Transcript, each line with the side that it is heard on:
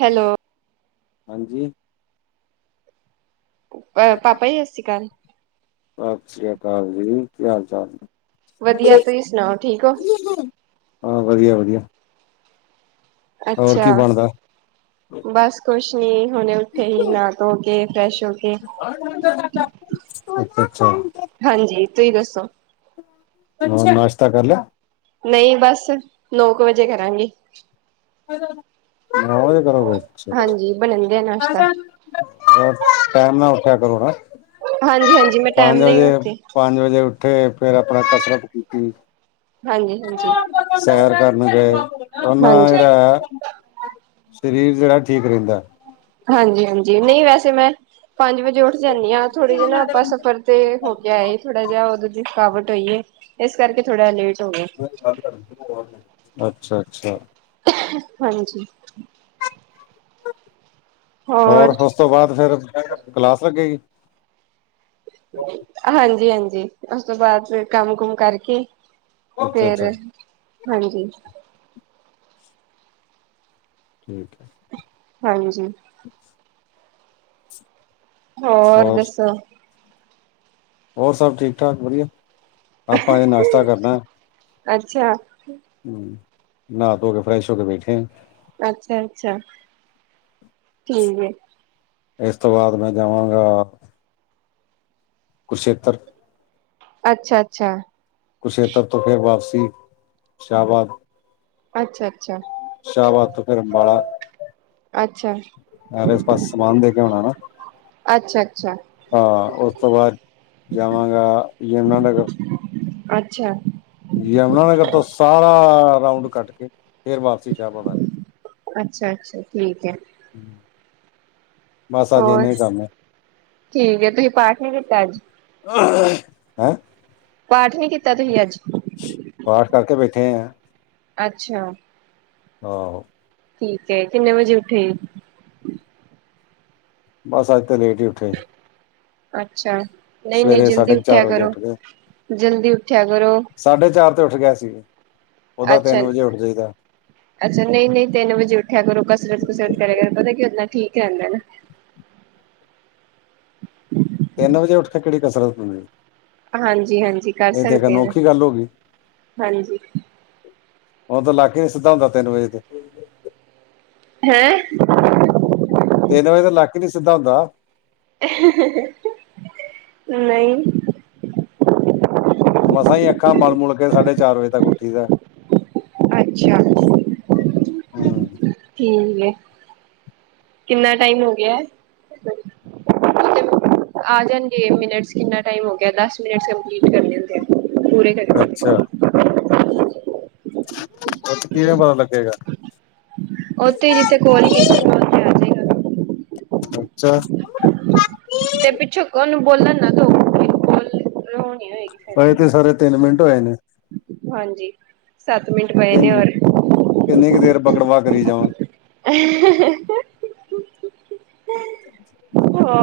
right: Hello.
left: ਹਾਂਜੀ।
right: ਅ ਪਾਪਾ ਹੀ ਸ ਸ਼ ਕਾਲ
left: ਸਤਿ ਸ਼੍ਰੀ ਅਕਾਲ ਜੀ ਕੀ ਹਾਲ ਚਾਲ ਜ
right: ਵਧੀਆ ਤੁਸੀਂ ਸੁਣਾਓ ਠੀਕ ਹੋ
left: ਹਾਂ ਵਧੀਆ ਵਧੀਆ ਹੋਰ
right: ਅੱਛਾ,
left: ਕੀ ਬਣਦਾ
right: ਬਸ ਕੁਛ ਨੀ, ਹੁਣੇ ਉੱਥੇ ਹੀ ਨਾ ਤੋ ਕੇ। ਫਰੈਸ਼ ਹੋ ਕੇ।
left: [unintelligible] ਅੱਛਾ।
right: ਹਾਂਜੀ, ਤੁਸੀਂ ਦੱਸੋ?
left: ਹੋਰ ਨਾਸ਼ਤਾ ਕਰ ਲਿਹਾ?
right: ਨਹੀਂ ਬਸ, ਨੌ ਕੁ ਵਜੇ ਕਰਾਂਗੀ।
left: ਹ ਨ ਉਹਦੇ ਕਰਗੇ [unintelligible]
right: ਹਾਂਜੀ ਬਣਨ ਦਿਆ ਨਾਸ਼ਤਾ।
left: ਇਕੱਠਾ ਕਰੋ [unintelligible] ਨਾ
right: ਹਾਂਜੀ-ਹਾਂਜੀ, ਮੈਂ ਟਾਈਮ
left: ਪੰਜ
right: ਨਾਲ ਹੀ
left: ਵਜੇ
right: ਉੱਠਦੀ,
left: ਪੰਜ ਵਜੇ ਓਥੇ ਫੇਿਰ ਆਪਣਾ ਕਸਰਤ ਕੀਤੀ
right: ਹਾਂਜੀ-ਹਾਂਜੀ,
left: ਸੈਰ ਕਰਨ ਗਏ ਉਹਨਾਂ
right: ਹਾਂਜੀ।
left: [unintelligible] ਸਰੀਰ ਜਿਹੜਾ ਠੀਕ ਰਹਿੰਦਾ
right: ਹਾਂਜੀ ਹਾਂਜੀ ਨਹੀਂ ਵੈਸੇ ਮੈਂ ਪੰਜ ਵਜੇ ਉੱਠ ਜਾਂਦੀ ਹਾਂ ਥੋੜ੍ਹੇ ਜਿਹੇ ਨਾ ਆਪਾਂ ਸਫ਼ਰ ਤੇ ਹੋ ਕੇ ਆਏ ਥੋੜਾ ਜਿਹਾ ਉਦੋਂ ਦੀ ਥਕਾਵਟ ਹੋਈਏ ਇਸ ਕਰਕੇ ਥੋੜਾ ਲੇਟ ਹੋ ਗਏ,
left: [unintelligible] ਅੱਛਾ ਅੱਛਾ
right: ਹਾਂਜੀ
left: ਹੋਰ ਉਸ ਤੋਂ ਬਾਅਦ ਫਿਰ ਕਲਾਸ ਲੱਗੇ ਜੀ
right: ਹਾਂਜੀ ਹਾਂਜੀ ਉਸ ਤੋਂ ਬਾਅਦ ਕੰਮ ਕੁਮ ਕਰਕੇ
left: ਅੱਛਾ
right: ਫਿਰ
left: ਅੱਛਾ
right: ਹਾਂਜੀ
left: ਠੀਕ ਹੈ
right: ਹਾਂਜੀ। ਹੋਰ ਦੱਸੋ?
left: ਹੋਰ ਸਭ ਠੀਕ ਠਾਕ ਵਧੀਆ? ਆਪਾਂ ਹਜੇ ਨਾਸ਼ਤਾ ਕਰਨਾ।
right: ਅੱਛਾ।
left: ਹਮ, ਨਾ ਧੋ ਕੇ ਫਰੈਸ਼ ਹੋ ਕੇ ਬੈਠੇ ਆ।
right: ਅੱਛਾ-ਅੱਛਾ ਠੀਕ ਹੈ।
left: ਇਸ ਤੋਂ ਬਾਅਦ ਮੈਂ ਜਾਵਾਂਗਾ ਕੁਰਸ਼ੇੱਤਰ।
right: ਅੱਛਾ-ਅੱਛਾ।
left: ਕੁਰਸ਼ੇਤਰ ਤੋਂ ਫੇਰ ਵਾਪਸੀ ਸ਼ਾਹਬਾਦ।
right: ਅੱਛਾ-ਅੱਛਾ।
left: ਸ਼ਾਹਾਬਾਦ ਤੋਂ ਫਿਰ ਅੰਬਾਲਾ।
right: ਅੱਛਾ
left: ਯਾਰ ਇਸ ਪਾਸ ਸਮਾਨ ਦੇ ਗਿਆ ਹੋਣਾ ਨਾ।
right: ਅੱਛਾ। ਅੱਛਾ
left: ਹਾਂ ਉਸ ਤੋਂ ਬਾਅਦ ਜਾਵਾਂਗਾ ਯਮੁਨਾਨਗਰ।
right: ਅੱਛਾ।
left: ਰਾਉਂਡ ਕੱਟ ਕੇ ਫੇਰ ਵਾਪਸੀ ਸ਼ਾਹਾਬਾਦ।
right: ਅੱਛਾ-ਅੱਛਾ ਠੀਕ ਹੈ।
left: ਬਸ ਅੱਜ
right: ਹੋਰ,
left: ਇੰਨਾ ਹੀ ਕੰਮ ਐ।
right: ਠੀਕ ਆ ਤੁਸੀਂ ਪਾਠ ਨਹੀਂ ਕੀਤਾ ਅੱਜ?
left: ਹੈਂ।
right: ਪਾਠ ਨੀ ਕੀਤਾ ਤੁਸੀਂ ਅੱਜ?
left: ਪਾਠ ਕਰਕੇ ਬੈਠੇ ਆ।
right: ਅੱਛਾ।
left: ਆਹੋ।
right: ਠੀਕ ਏ, ਕਿੰਨੇ ਵਜੇ ਉੱਠੇ?
left: ਬਸ ਅੱਜ ਤੇ ਲੇਟ ਹੀ ਉੱਠੇ।
right: ਅੱਛਾ, ਨਹੀਂ-ਨਹੀਂ
left: ਸਵੇਰੇ
right: ਜਲਦੀ
left: ਸਾਢੇ ਕੁ
right: ਉੱਠਿਆ
left: ਚਾਰ ਵਜੇ
right: ਕਰੋ,
left: ਉੱਠ ਗਏ,
right: ਜਲਦੀ ਉੱਠਿਆ ਕਰੋ।
left: ਸਾਢੇ ਚਾਰ ਉੱਠ ਗਿਆ ਸੀ। ਉਹਦਾ
right: ਅੱਛਾ
left: ਤਿੰਨ ਵਜੇ ਉੱਠ ਜਾਈਦਾ।
right: ਅੱਛਾ ਨਹੀਂ ਨਹੀਂ ਤਿੰਨ ਵਜੇ ਉੱਠਿਆ ਕਰੋ। ਕਸਰਤ ਕਸਰਤ ਕਰੇ ਕਰ ਪਤਾ ਦਨਾ ਠੀਕ ਰਹਿੰਦਾ ਨਾ
left: ਤਿੰਨ ਵਜੇ ਉਠ ਕੇ ਕਿਹੜ ਕਸਰਤ ਤੁ
right: ਹਾਂਜੀ ਹਾਂਜੀ! ਕਰ ਸਕਦੇ ਹ ਨਾ
left: ਗੱਲ ਹੋ ਗਈ
right: ਹਾਂਜੀ।
left: ਹੁਣ ਤ ਲਾਕੇ ਨੀ ਸਿੱਧਾ ਹੁੰਦਾ ਤਿੰਨ ਵਜੇ ਤੇ।
right: ਹੈਂ!
left: ਤੇਨ ਵਜੇ ਦਾ ਲੱਕ ਹੀ ਨੀ ਸਿੱਧਾ ਹੁੰਦਾ।
right: ਨਹੀਂ।
left: ਮਸਾਂ ਹੀ ਅੱਖਾਂ ਮਲ ਮੁਲ ਕੇ ਸਾਢੇ ਚਾਰ ਵਜੇ ਤੱਕ ਉੱਠੀ ਦਾਏ।
right: ਅੱਛਾ
left: ਹਮ।
right: ਠੀਕ ਹੈ ਕਿੰਨਾ ਟਾਈਮ ਹੋ ਗਿਆ ਹੈਂ? ਆ ਜਾਣਗੇ ਮਿੰਨਟ ਚ ਕਿੰਨਾ ਟਾਈਮ ਹੋ ਗਿਆ ਏ? ਦਸ ਮਿੰਨਟ ਕੰਪਲੀਟ ਕਰਨੇ ਹੁੰਦੇ ਏ। ਪੂਰੇ ਕਰ।
left: ਇਥੇ ਕਿਹੜਾ ਬਾਮ ਲੱਗੇਗਾ।
right: ਉੱਥੇ ਹੀ ਜਿੱਥੇ ਕੋਲ ਕੀਤੀ ਬੋਲ ਕੇ ਆ ਜੇਗਾ।
left: ਅੱਛਾ।
right: ਤੇ ਪਿੱਛੋਂ ਕੋਣ ਬੋਲਣ ਨਾ ਦੋ ਕੋਈ ਬੋਲ
left: ਹਜੇ ਤੇ ਸਾਰੇ ਤਿੰਨ ਮਿੰਟ ਹੋਏ ਨੇ।
right: ਹਾਂਜੀ, ਸੱਤ ਮਿੰਟ ਪਏ ਨੇ
left: ਕਿੰਨ
right: ਹੋਰ।
left: ਕਿੰਨੀ ਕੁ ਦੇਰ ਬਕੜਵਾ ਕਰੀ ਜਾਵਾਂ
right: ਅ ਹ ਹ।
left: [unintelligible]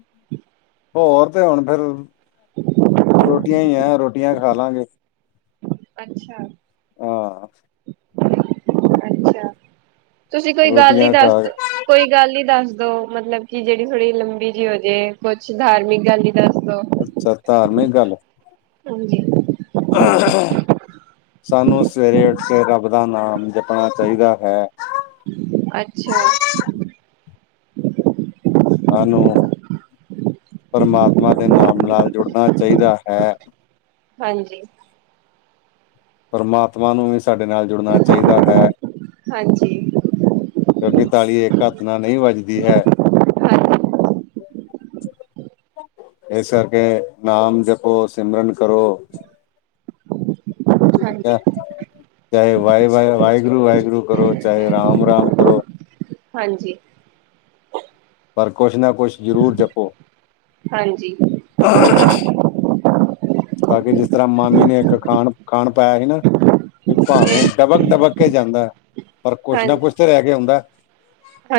right: [inaudible]
left: ਹੋਰ ਤੇ ਹੁਣ ਫਿਰ ਰੋਟੀਆਂ ਹੀ ਆ, ਰੋਟੀਆਂ ਖਾ ਲਾਂਗੇ।
right: ਅੱਛਾ।
left: ਹਾਂ।
right: ਅੱਛਾ, ਤੁਸੀਂ ਕੋਈ ਗੱਲ ਨੀ
left: ਰੋਟੀਆਂ ਖਾ
right: ਦੱਸ ਕੋਈ ਗੱਲ ਨੀ ਦੱਸਦੇ। ਮਤਲਬ ਕਿ ਜਿਹੜੀ ਥੋੜ੍ਹੀ ਲੰਬੀ ਜਿਹੀ ਹੋਜੇ, ਕੁਛ ਧਾਰਮਿਕ ਗੱਲ। ਦੱਸ ਦੋ।
left: ਅੱਛਾ ਧਾਰਨੇ ਗੱਲ।
right: ਹਾਂਜੀ!
left: ਸਾਨੂੰ ਸਵੇਰੇ ਉੱਠ ਸਵੇਰਾ ਦਾ ਨਾਮ ਜਪਣਾ ਚਾਹੀਦਾ ਹੈ।
right: ਅੱਛਾ,
left: ਆਨੂੰ ਪਰਮਾਤਮਾ ਦੇ ਨਾਮ ਨਾਲ ਜੁੜਨਾ ਚਾਹੀਦਾ ਹੈ।
right: ਹਾਂਜੀ ।
left: ਪਰਮਾਤਮਾ ਨੂੰ ਵੀ ਸਾਡੇ ਨਾਲ ਜੁੜਨਾ ਚਾਹੀਦਾ ਹੈ।
right: ਹਾਂਜੀ,
left: ਕਿਉਂਕਿ ਤਾਲੀ ਇੱਕ ਘੱਤਨਾ ਨਹੀਂ ਵੱਜਦੀ ਹੈ।
right: ਹਾਂ!
left: ਇਸ ਕਰਕੇ ਨਾਮ ਜਪੋ ਸਿਮਰਨ ਕਰੋ। ਠੀਕ
right: ਹਾਂਜੀ!
left: ਹੈ ਚਾਹੇ ਵਾਹਿ ਵਾ ਵਾਹਿਗੁਰੂ ਵਾਹਿਗੁਰੂ ਕਰੋ ਚਾਹੇ ਰਾਮ ਰਾਮ ਕਰੋ।
right: ਹਾਂਜੀ।
left: ਪਰ ਕੁਛ ਨਾ ਕੁਛ ਜ਼ਰੂਰ ਜਪੋ।
right: ਹਾਂਜੀ।
left: ਤਾਂ ਕਿ ਜਿਸ ਤਰ੍ਹਾਂ ਮਾਮੀ ਨੇ ਇੱਕ ਖਾਣ ਖਾਣ ਪਾਇਆ ਸੀ, ਨਾ ਕਿ
right: ਤੇ
left: ਭਾਵੇਂ ਡਬਕ ਡਬਕ ਕੇ ਜਾਂਦਾ ਪਰ ਕੁਛ
right: ਹਾਂ
left: ਨਾ ਕੁਛ ਤਾਂ ਰਹਿ ਕੇ ਆਉਂਦਾ।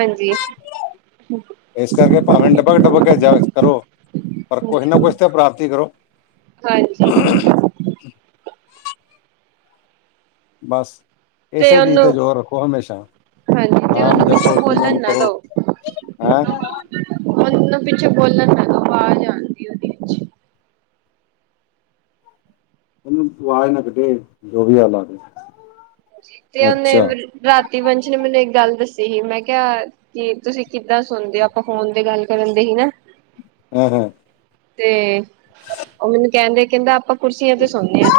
right: ਹਾਂਜੀ।
left: ਇਸ ਕਰਕੇ ਭਾਵੇਂ ਡੱਬਕ ਡੁੱਬ ਕੇ ਜਾ ਕਰੋ । ਪਰ ਕੁਛ ਨਾ ਕੁਛ ਤੇ ਪ੍ਰਾਪਤੀ ਕਰੋ।
right: ਹਾਂਜੀ।
left: [inaudible] ਬਸ ਇਸੇ ਚੀਜ਼ ਤੇ ਜੋਰ ਰੱਖੋ ਹਮੇਸ਼ਾ।
right: ਹਾਂਜੀ ਤੇ
left: ਨਾਮ
right: ਉਹਨੂੰ ਪਿੱਛੋਂ
left: ਜਪੋ, ਸਿਮਰਨ
right: ਬੋਲਣ ਨਾ
left: ਕਰੋ
right: ਦੋ।
left: ਹੈਂ।
right: ਮੱਤਲਬ ਪਿੱਛੇ ਬੋਲਣ ਦੀ ਆਵਾਜ਼ ਆਉਂਦੀ ਪਿੱਛੇ।
left: ਉਹਨੂੰ ਆਵਾਜ਼ ਨਾ ਕੱਢੇ ਜੋ ਵੀ ਆ ਲਾ ਦੇ
right: ਤੇ ਉਹਨੇ ਰਾਤੀ ਵੰਸ਼ ਨੇ ਮੈਨੂੰ ਇੱਕ ਗੱਲ ਦੱਸੀ ਸੀ, ਮੈਂ ਕਿਹਾ ਕਿ ਤੁਸੀਂ ਕਿੱਦਾਂ ਸੁਣਦੇ, ਆਪਾਂ ਫੋਨ ਤੇ ਗੱਲ ਕਰਨ ਡਹੇ ਸੀ ਨਾ।
left: ਹਾ ਹਾ।
right: ਤੇ ਉਹ ਮੈਨੂੰ ਕਹਿੰਦੇ, ਕਹਿੰਦਾ ਆਪਾਂ ਕੁਰਸੀਆਂ ਤੇ ਸੌੇਦੇ ਆ।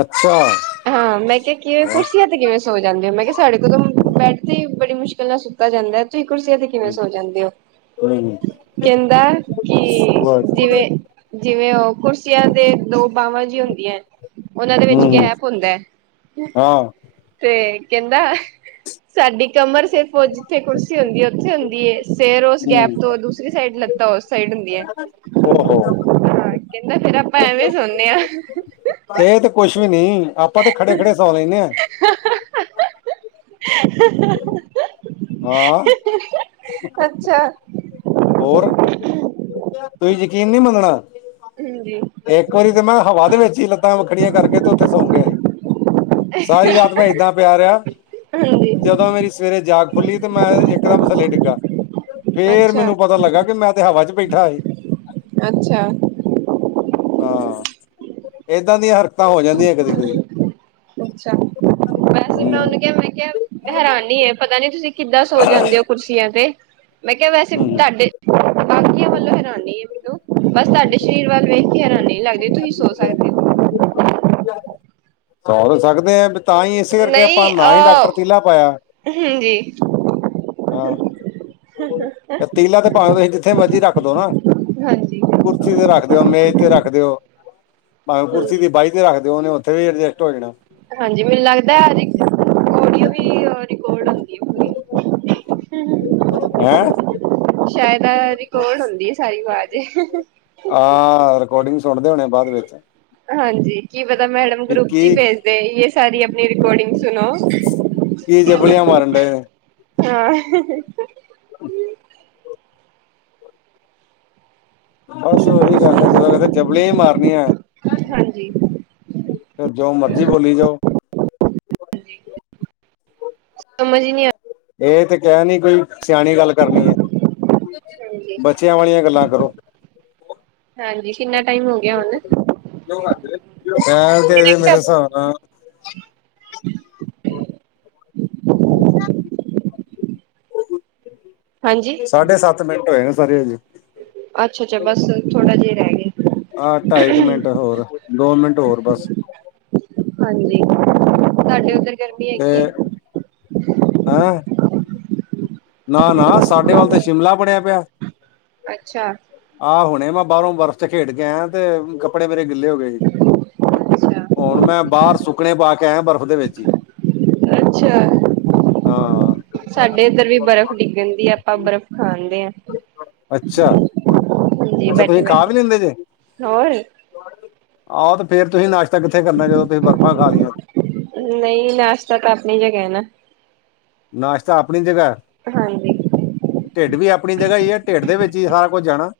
left: ਅੱਛਾ।
right: ਹਾਂ, ਮੈਂ ਕਿਹਾ ਕਿਵੇਂ
left: ਵਾਹ
right: ਕੁਰਸੀਆਂ ਤੇ ਕਿਵੇਂ ਸੋ ਜਾਂਦੇ ਹੋ ਮੈਂ ਕਿਹਾ ਸਾਡੇ ਕੋਲੋਂ
left: ਹੂੰ
right: ਬੈਡ ਤੇ ਬੜੀ ਮੁਸ਼ਕਿਲ ਨਾਲ ਸੁੱਤਾ ਜਾਂਦਾ ਐ, ਤੁਸੀ ਕੁਰਸੀਆਂ ਤੇ ਕਿਵੇਂ
left: ਹੂੰ
right: ਸੋ ਜਾਂਦੇ ਹੋ।
left: ਹੂੰ
right: ਕਹਿੰਦਾ ਕਿ ਜਿਵੇਂ ਜਿਵੇਂ ਉਹ ਕੁਰਸੀਆਂ ਦੇ ਦੋ ਬਾਹਵਾਂ ਜਿਹਿਆ ਹੁੰਦੀਆਂ, ਉਹਨਾਂ ਦੇ ਵਿੱਚ
left: ਹੂੰ
right: ਗੈਪ ਹੁੰਦਾ ਤੇ
left: ਹਾਂ
right: ਤੇ ਕਹਿੰਦਾ, ਸਾਡੀ ਕਮਰ ਸਿਰਫ ਜਿੱਥੇ ਕੁਰਸੀ ਹੁੰਦੀ ਹੈ ਉੱਥੇ ਹੁੰਦੀਏ। ਸਿਰ ਉਸ ਗੈਪ
left: ਹੂੰ
right: ਤੋਂ ਦੂਸਰੀ ਸਾਈਡ ਲੱਤਾਂ ਉਸ ਸਾਈਡ ਹੁੰਦੀਆਂ।
left: ਓਹੋ।
right: ਹਾਂ ਕਹਿੰਦਾ ਫੇਰ ਆਪਾਂ ਐਵੇਂ ਸੌਂਦੇ ਆ।
left: ਇਹ ਤੇ ਕੁੱਛ ਵੀ ਨੀ, ਆਪਾਂ ਤੇ ਖੜੇ ਖੜੇ ਸੌ ਲੈਂਦੇ ਆ।
right: [unintelligible]
left: ਹਾ।
right: ਅੱਛਾ।
left: ਹੋਰ ਤੁਸੀਂ ਯਕੀਨ ਨਹੀ ਮੰਨਣਾ।
right: ਹਾਂਜੀ
left: ਇੱਕ ਵਾਰੀ ਤੇ ਮੈਂ ਹਵਾ ਦੇ ਵਿੱਚ ਹੀ ਲੱਤਾਂ ਵੱਖਰੀਆਂ ਕਰਕੇ ਤੇ ਉੱਥੇ ਸੌ ਗਿਆ ਸੀ। ਸਾਰੀ ਰਾਤ ਮੈਂ ਏਦਾਂ ਪਿਆ ਰਿਹਾ।
right: ਹਾਂਜੀ
left: ਜਦੋਂ ਮੇਰੀ ਸਵੇਰੇ ਜਾਗ ਖੁੱਲੀ ਤੇ ਮੈਂ ਇੱਕਦਮ ਥੱਲੇ ਡਿੱਗਾ। ਫੇਰ
right: ਅੱਛਾ
left: ਮੈਨੂੰ ਪਤਾ ਲੱਗਾ ਕਿ ਮੈਂ ਤੇ ਹਵਾ ਚ ਬੈਠਾ ਸੀ
right: ਅੱਛਾ।
left: ਹਾਂ, ਏਦਾਂ ਦੀਆਂ ਹਰਕਤਾਂ ਹੋ ਜਾਂਦੀਆਂ ਕਦੀ ਕਦੇ।
right: ਅੱਛਾ। ਵੈਸੇ
left: ਹਮ
right: ਮੈਂ ਉਹਨੂੰ ਕਿਹਾ ਮੈਂ ਕਿਹਾ ਹੈਰਾਨੀ ਏ, ਪਤਾ ਨੀ ਤੁਸੀਂ ਕਿੱਦਾਂ ਸੋ ਜਾਂਦੇ ਹੋ ਕੁਰਸੀਆਂ ਤੇ। ਮੈਂ ਕਿਹਾ ਵੈਸੇ
left: ਹਮ
right: ਤੁਹਾਡੇ ਵਰਗੀਆਂ ਵੱਲੋਂ ਹੈਰਾਨੀ ਏ। ਬਸ ਤੁਹਾਡੇ ਸਰੀਰ ਵੱਲ ਵੇਖਕੇ ਹੈਰਾਨੀ ਲੱਗਦੀ ਤੁਸੀਂ ਸੋ ਸਕਦੇ ਔ।
left: ਸੌ ਸਕਦੇ ਆ ਤਾਂ ਹੀ ਇਸੇ
right: ਹੋ
left: ਕਰਕੇ ਆਪਾਂ
right: ਨਹੀਂ
left: ਨਾ ਹੀ
right: ਅ
left: ਡਾਕਟਰ ਤੀਲਾ ਪਾਇਆ।
right: [unintelligible]
left: ਹਾਂ ਤੇ ਤੀਲਾ ਤੇ ਭਾਵੇਂ ਤੁਸੀਂ ਜਿੱਥੇ ਮਰਜੀ ਰੱਖਦੋ ਨਾ।
right: ਹਾਂਜੀ
left: ਕੁਰਸੀ ਤੇ ਰੱਖ ਦਿਉ, ਮੇਜ ਤੇ ਰੱਖ ਦਿਉ ਭਾਵੇਂ ਕੁਰਸੀ
right: ਹਾਂਜੀ
left: ਦੀ ਬਾਈ ਤੇ ਰੱਖ ਦਿਉ ਉਹਨੇ ਉੱਥੇ ਵੀ ਐਡਜਸਟ ਹੋ ਜਾਣਾ।
right: ਹਾਂਜੀ, ਮੈਨੂੰ ਲੱਗਦਾ ਹਰ ਇੱਕ ਔਡਿਓ ਵੀ ਰਿਕਾਰਡ ਹੁੰਦੀ ਆ।
left: ਆ।
right: ਸ਼ਾਇਦ ਰਿਕਾਰਡ ਹੁੰਦੀ ਹੈ ਸਾਰੀ ਆਵਾਜ਼
left: ਹਾਂ, ਰਿਕੋਡਿੰਗ ਸੁਣਦੇ ਹੋਣੇ ਆ ਬਾਅਦ ਵਿੱਚ।
right: ਹਾਂਜੀ, ਕੀ ਪਤਾ ਮੈਡਮ
left: ਕਿ
right: ਗਰੁੱਪ ਚ ਹੀ
left: ਕੀ
right: ਭੇਜਦੇ, ਇਹ ਸਾਰੀ ਆਪਣੀ ਰਿਕੋਡਿੰਗ ਸੁਣੋ।
left: ਕੀ ਜਬਲੀਆ ਮਾਰਨ ਡਹੇ ਆ।
right: ਹਾਂ।
left: [unintelligible] ਬਸ ਉਹੀ ਗੱਲ ਐ ਜਦੋਂ ਵੇਖੋ ਜਬਲੀਆ ਮਾਰਨੀਆਂ।
right: ਹਾਂਜੀ
left: ਫਿਰ ਜੋ ਮਰਜ਼ੀ ਬੋਲੀ ਜਾਓ।
right: ਸਮਝ ਨਹੀ ਆ
left: ਇਹ ਤੇ ਕਹਿ ਨੀ ਕੋਈ। ਸਿਆਣੀ ਗੱਲ ਕਰਨੀ ਹੈ
right: ਹਾਂਜੀ
left: ਬੱਚਿਆਂ ਵਾਲੀਆਂ ਗੱਲਾਂ ਕਰੋ।
right: ਹਾਂਜੀ। ਕਿੰਨਾ ਟਾਈਮ ਹੋ ਗਿਆ ਹੁਣ
left: ਅਹ ਤੇਰੇ ਮੇਰੇ ਹਿਸਾਬ ਨਾਲ।
right: ਹੂੰ।
left: ਸਾਢੇ ਸੱਤ ਮਿੰਟ ਹੋਏ ਹੈ ਸਾਰੇ ਹਜੇ।
right: ਅੱਛਾ-ਅੱਛਾ ਬਸ ਥੋੜਾ ਜਿਹਾ ਰਹਿ ਗਿਆ ਹੈ।
left: ਆਹ ਢਾਈ ਕੁ ਮਿੰਟ ਹੋਰ ਦੋ ਮਿੰਟ ਹੋਰ ਬਸ।
right: ਹਾਂਜੀ ਤੁਹਾਡੇ ਉੱਧਰ ਗਰਮੀ
left: ਤੇ
right: ਹੈਗੀ ਹੈ?
left: ਨਾ-ਨਾ ਸਾਡੇ ਵੱਲ ਤਾਂ ਸ਼ਿਮਲਾ ਬਣਿਆ ਪਿਆ ਹੈ।
right: ਅੱਛਾ।
left: ਆਹ ਹੁਣੇ ਮੈਂ ਬਾਹਰੋਂ ਬਰਫ਼ ਚ ਖੇਡ ਕੇ ਆਇਆ ਤੇ ਕੱਪੜੇ ਮੇਰੇ ਗਿੱਲੇ ਹੋ ਗਏ ਸੀ।
right: ਅੱਛਾ
left: ਹੁਣ ਮੈਂ ਬਾਹਰ ਸੁੱਕਣੇ ਪਾ ਕੇ ਆਇਆ ਹੈ ਬਰਫ਼ ਦੇ ਵਿੱਚ ਹੀ।
right: ਅੱਛਾ
left: ਹਾਂ
right: ਸਾਡੇ ਇੱਧਰ ਵੀ ਬਰਫ਼ ਡਿੱਗ ਜਾਂਦੀ ਹੈ ਆਪਾਂ ਬਰਫ਼। ਖਾਂਦੇ ਆ
left: ਅੱਛਾ।
right: ਹਾਂਜੀ
left: ਅੱਛਾ
right: ਬੈਠੇ
left: ਤੁਸੀਂ ਖਾ
right: ਬੈਠੇ
left: ਵੀ ਲੈਂਦੇ ਜੇ
right: ਹੋਰ
left: ਹਾਂ ਉਹ ਤੇ। ਫੇਰ ਤੁਸੀਂ ਨਾਸ਼ਤਾ ਕਿੱਥੇ ਕਰਨਾ ਜਦੋਂ ਤੁਸੀਂ ਬਰਫ਼ਾਂ ਖਾ ਲਈਆਂ ਹੁਣ।
right: ਨਹੀਂ ਨਾਸ਼ਤਾ ਤਾਂ ਆਪਣੀ ਜਗ੍ਹਾ ਨਾ।
left: ਨਾਸ਼ਤਾ ਆਪਣੀ ਜਗ੍ਹਾ
right: ਹਾਂਜੀ
left: ਢਿੱਡ ਵੀ ਆਪਣੀ ਜਗ੍ਹਾ ਹੀ ਹੈ ਢਿੱਡ ਦੇ ਵਿੱਚ। ਹੀ ਸਾਰਾ ਕੁੱਝ ਜਾਣਾ ਹੈ।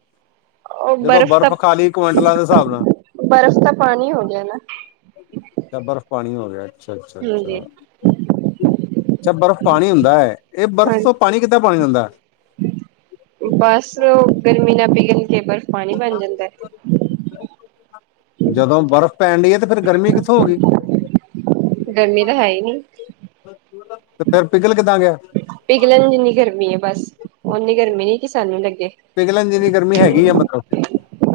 right: ਉਹ
left: ਜਦੋਂ
right: ਤਾਂ
left: ਬਰਫ਼ ਖਾ ਲਈ ਕੁਇੰਟਲਾਂ ਦੇ ਹਿਸਾਬ ਨਾਲ?
right: ਬਰਫ਼ ਤਾਂ ਪਾਣੀ ਹੋ ਗਿਆ ਨਾ
left: ਅੱਛਾ ਬਰਫ਼ ਪਾਣੀ ਹੋ ਗਿਆ
right: ਹਾਂਜੀ
left: ਅੱਛਾ-ਅੱਛਾ-ਅੱਛਾ। ਅੱਛਾ, ਬਰਫ਼ ਪਾਣੀ ਹੁੰਦਾ ਹੈ। ਇਹ ਬਰਫ਼ ਤੋਂ ਪਾਣੀ ਕਿੱਦਾਂ ਬਣ
right: ਹਾਂਜੀ
left: ਜਾਂਦਾ
right: ਬਸ ਗਰਮੀ ਨਾਲ ਪੀਘਲ। ਪਾਣੀ ਬਣ ਜਾਂਦਾ ਹੈ।
left: ਜਦੋਂ ਬਰਫ਼ ਪੈਣ ਡਈ ਹੈ ਤੇ ਫੇਰ ਗਰਮੀ ਕਿੱਥੋਂ ਹੋ ਗਈ?
right: ਗਰਮੀ ਤਾਂ ਹੈ ਹੀ ਨੀ।
left: ਤੇ ਫਿਰ ਪਿਘਲ ਕਿੱਦਾਂ ਗਿਆ
right: ਪਿਘਲ ਜਿੰਨੀ ਗਰਮੀ ਹੈ ਬਸ ਓਨੀ ਗਰਮੀ ਨੀ ਕਿ ਸਾਨੂੰ ਲੱਗੀ।
left: ਪਿਘਲਣ ਜਿੰਨੀ ਗਰਮੀ ਹੈਗੀ ਆ ਮਤਲਬ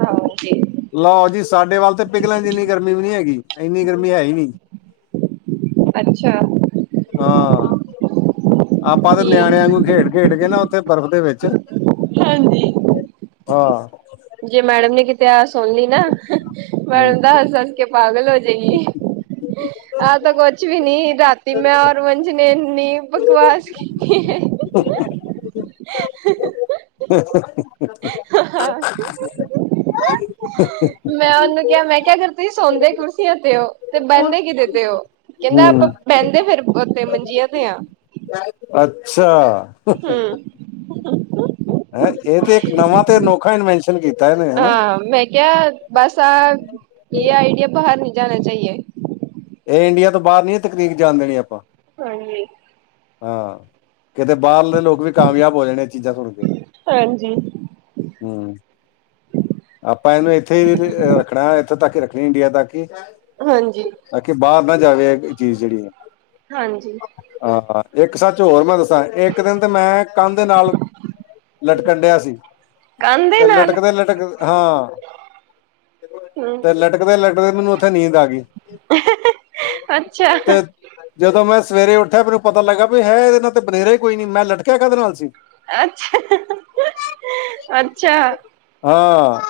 right: ਹਾਂਜੀ
left: ਲਓ ਜੀ। ਸਾਡੇ ਵੱਲ ਤੇ ਪਿਘਲਣ ਜਿੰਨੀ ਗਰਮੀ ਵੀ ਨਹੀਂ ਹੈਗੀ ਇੰਨੀ ਗਰਮੀ ਹੈ ਹੀ ਨੀ।
right: ਅੱਛਾ।
left: ਹਾਂ ਆਪਾਂ ਤੇ ਨਿਆਣਿਆ
right: ਠੀਕ
left: ਵਾਂਗੂੰ ਖੇਡ ਖੇਡ ਕੇ ਨਾ। ਤੇ ਬਰਫ਼ ਦੇ ਵਿੱਚ।
right: ਹਾਂਜੀ।
left: ਹਾਂ।
right: ਜੇ ਮੈਡਮ ਨੇ ਕਿਤੇ ਆ ਸੁਣ ਲਈ ਨਾ
left: ਹੂੰ
right: ਮੈਡਮ ਦਾ ਹੱਸ ਹੱਸ ਕੇ। ਪਾਗ਼ਲ ਹੋ ਜੇਗੀ। ਆਹ ਤਾਂ ਕੁਛ ਵੀ ਨੀ ਰਾਤੀ ਮੈਂ ਔਰ ਵੰਸ਼ ਨੇ ਇੰਨੀ ਬਕਵਾਸ ਕੀਤੀ।
left: ਹਹ।
right: ਹਹ।
left: ਹੂੰ।
right: ਹਾਂ ਮੈਂ ਉਹਨੂੰ। ਕਿਹਾ ਮੈਂ ਅਗਰ ਕਰ ਤੁਸੀਂ ਸੌਂਦੇ ਕੁਰਸੀਆਂ ਤੇ ਹੋ ਤੇ ਬਹਿੰਦੇ ਕਿਹਦੇ ਤੇ ਹੋ ਕਹਿੰਦਾ ਆਪਾਂ
left: ਹੂੰ
right: ਬਹਿੰਦੇ ਫੇਰ। ਉੱਥੇ ਮੰਜੀਆਂ ਤੇ ਆ।
left: ਅੱਛਾ।
right: ਹੂੰ।
left: ਹੈ ਇਹ ਤੇ ਇੱਕ ਨਵਾਂ ਤੇ ਅਨੋਖਾ ਇਨਵੈਸ਼ਨ ਕੀਤਾ ਇਹਨੇ ਹਨਾ।
right: ਹਾਂ ਮੈਂ ਕਿਹਾ ਬਸ ਅਹ ਇਹ ਆਈਡੀਆ ਬਾਹਰ ਨਹੀਂ ਜਾਨਾ ਚਾਹੀਏ।
left: ਇਹ ਇੰਡੀਆ ਤੋਂ ਬਾਹਰ ਨਹੀਂ ਇਹ ਤਕਨੀਕ ਜਾਣ ਦੇਣੀ ਆਪਾਂ।
right: ਹਾਂਜੀ।
left: ਹਾਂ ਕਿਤੇ ਬਾਹਰਲੇ ਲੋਕ ਵੀ ਕਾਮਯਾਬ ਹੋ ਜਾਣੇ ਇਹ ਚੀਜ਼ਾਂ ਸੁਣ ਕੇ।
right: ਹਾਂਜੀ,
left: ਹਮ। ਆਪਾਂ ਇਹਨੂੰ ਇੱਥੇ ਰੱਖਣਾ ਇੱਥੋਂ ਤੱਕ ਹੀ ਰੱਖਣੀ ਇੰਡੀਆ ਤੱਕ ਹੀ।
right: ਹਾਂਜੀ,
left: ਤਾਂ ਕਿ ਬਾਹਰ ਨਾ ਜਾਵੇ ਇਹ ਚੀਜ਼ ਜਿਹੜੀ ਹੈ।
right: ਹਾਂਜੀ।
left: ਹਾਂ ਇੱਕ ਸੱਚ ਹੋਰ ਮੈਂ ਦੱਸ ਇੱਕ ਦਿਨ ਤੇ ਮੈਂ ਕੰਧ ਨਾਲ ਲਟਕੰਡਿਆ ਸੀ
right: ਕੰਨ ਦੇ
left: ਤੇ
right: ਨਾਲ
left: ਲਟਕਦੇ ਲਟਕਦੇ ਹਾਂ।
right: ਹੂੰ
left: ਤੇ ਲਟਕਦੇ ਲਟਦੇ ਮੈਨੂੰ ਉਓਥੇ ਨੀਂਦ ਆ ਗਈ।
right: ਅੱਛਾ।
left: ਤੇ ਜਦੋਂ ਮੈਂ ਸਵੇਰੇ ਉੱਠਿਆ ਮੈਨੂੰ ਪਤਾ ਲੱਗਾ ਵੀ ਹੈ ਇਹਦੇ ਨਾਲ ਤੇ ਬਨੇਰੇ ਕੋਈ ਨੀ ਮੈਂ ਲਟਕਿਆ ਕਾਹਹਦੇ ਨਾਲ ਸੀ।
right: ਅੱਛਾ ਅੱਛਾ।
left: ਹਾਂ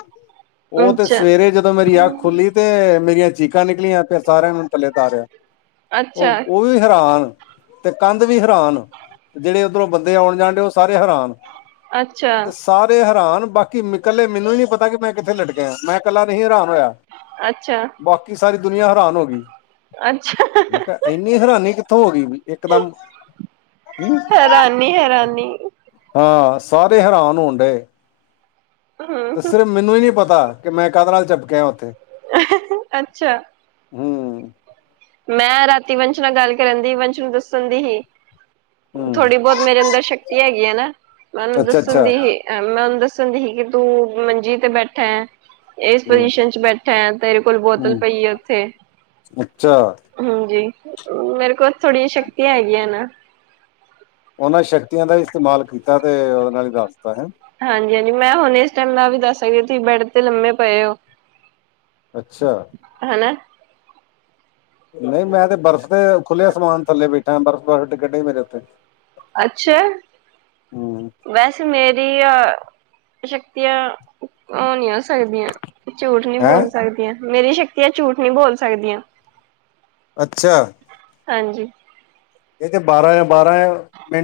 left: ਉਹ ਤੇ
right: ਅੱਛਾ,
left: ਸਵੇਰੇ ਜਦੋਂ ਮੇਰੀ ਅਖ ਖੁੱਲੀ ਤੇ ਮੇਰੀਆਂ ਾਂ ਨਿਕਲੀਆਂ ਫਿਰ ਸਾਰਿਆਂ ਨੂੰ ਥੱਲੇ ਤਾਰਿਆ ਉਹ
right: ਅੱਛਾ,
left: ਉਹ ਵੀ ਹੈਰਾਨ ਤੇ ਕੰਧ ਵੀ ਹੈਰਾਨ ਜਿਹੜੇ ਉੱਧਰੋਂ ਬੰਦੇ ਆਉਣ ਜਾਣ ਡ ਉਹ ਸਾਰੇ ਹੈਰਾਨ
right: ਅੱਛਾ,
left: ਤੇ ਸਾਰੇ ਹੈਰਾਨ ਬਾਕੀ ਬਾ ਇਕੱਲੇ ਮੈਨੂੰ ਹੀ ਨੀ ਪਤਾ ਕਿ ਮੈਂ ਕਿੱਥੇ ਲਟਕੇ ਮੈਂ ਇਕੱਲਾ ਨਹੀਂ ਹੈਰਾਨ ਹੋਇਆ
right: ਅੱਛਾ
left: ਬਾਕੀ ਸਾਰੀ ਦੁਨੀਆਂ ਹੈਰਾਨ ਹੋ ਗਈ
right: ਅੱਛਾ
left: ਮੈਂ ਕਿਹਾ ਇੰਨੀ ਹੈਰਾਨੀ ਕਿੱਥੋਂ ਹੋ ਗਈ। ਇੱਕਦਮ ਹ।
right: ਹੈਰਾਨੀ-ਹੈਰਾਨੀ
left: ਹਾਂ ਸਾਰੇ ਹੈਰਾਨ ਹੋਣ ਡਏ। ਤੇ
right: ਹੂੰ
left: ਸਿਰਫ ਮੈਨੂੰ ਹੀ ਨਹੀਂ ਪਤਾ ਕਿ ਮੈਂ ਕਧਾਲ ਚਪ ਕੇ ਆ ਉੱਥੇ।
right: ਅੱਛਾ।
left: ਹਮ।
right: ਮੈਂ ਰਾਤੀ ਵੰਸ਼ ਨਾਲ ਗੱਲ ਕਰਨ ਦੀ ਵੰਸ਼ ਨੂੰ ਦੱਸਣ ਦੀ ਹੀ।
left: ਹੂੰ
right: ਥੋੜ੍ਹੀ ਬਹੁਤ ਮੇਰੇ ਅੰਦਰ ਸ਼ਕਤੀ ਹੈਗੀ ਆ ਨਾ ਮੈਂ ਉਹਨੂੰ
left: ਅੱਛਾ
right: ਦੱਸਣ
left: ਅੱਛਾ
right: ਦੀ ਹੀ ਮੈਂ ਉਹਨੂੰ ਦ ਦ ਹੁੰਦੀ ਸੀ ਕਿ ਤੂੰ ਮੰਜੀ ਤੇ ਬੈਠਾ ਇਸ
left: ਹੂੰ
right: ਪੁਜੀਸ਼ਨ ਚ ਬੈਠਾ ਹੈ ਤੇਰੇ ਕੋਲ ਬੋਤਲ ਪਈ ਹੈ ਉੱਥੇ
left: ਚ
right: ਜੀ ਮੇਰੇ ਕੋਲ ਥੋੜੀਆਂ ਸ਼ਕਤੀਆਂ ਹੈਗੀਆਂ ਨਾ।
left: ਉਹਨਾਂ ਸ਼ਕਤੀਆਂ ਦਾ ਇਸਤੇਮਾਲ ਕੀਤਾ ਤੇ ਉਹਦੇ ਨਾਲ ਹੀ ਦੱਸਤਾ ਹੈ।
right: ਹਾਂਜੀ ਹਾਂਜੀ ਮੈਂ ਹੁਣ ਇਸ ਟਾਈਮ ਨਾਲ ਵੀ ਦੱਸ ਸਕਦੇ ਤੁਸੀਂ ਬੈਡ ਤੇ ਲੰਮੇ ਪਏ ਹੋ।
left: ਅੱਛਾ।
right: ਹੈਨਾ
left: ਨਹੀਂ ਮੈਂ ਤੇ ਬਰਫ਼ ਦੇ ਖੂਲੇ ਅਸਮਾਨ ਥੱਲੇ ਬੈਠਾ ਆਂ, ਬਰਫ਼ ਦੇ ਗੱਡੇ ਗਿਰੇ ਮੇਰੇ ਉੱਤੇ
right: ਅੱਛਾ,
left: ਹੂੰ
right: ਵੈਸੇ ਮੇਰੀ ਏਆ ਸ਼ਕਤੀਆਂ ਹੋਣੀਆਸ ਸ਼ਕਦੀਆਂ ਝੂਠ ਨੀ
left: ਹੈ
right: ਬੋਲ ਸਕਦੀਆਂ, ਮੇਰੀ ਸ਼ਕਤੀਆ ਝੂਠ ਨੀ ਬੋਲ ਸਕਦੀਆਂ।
left: ਅੱਛਾ।
right: ਹਾਂਜੀ।
left: ਇਹ ਤੇ ਬਾਰਾਂ ਆ, ਬਾਰਾਂ ਮਿੰਟ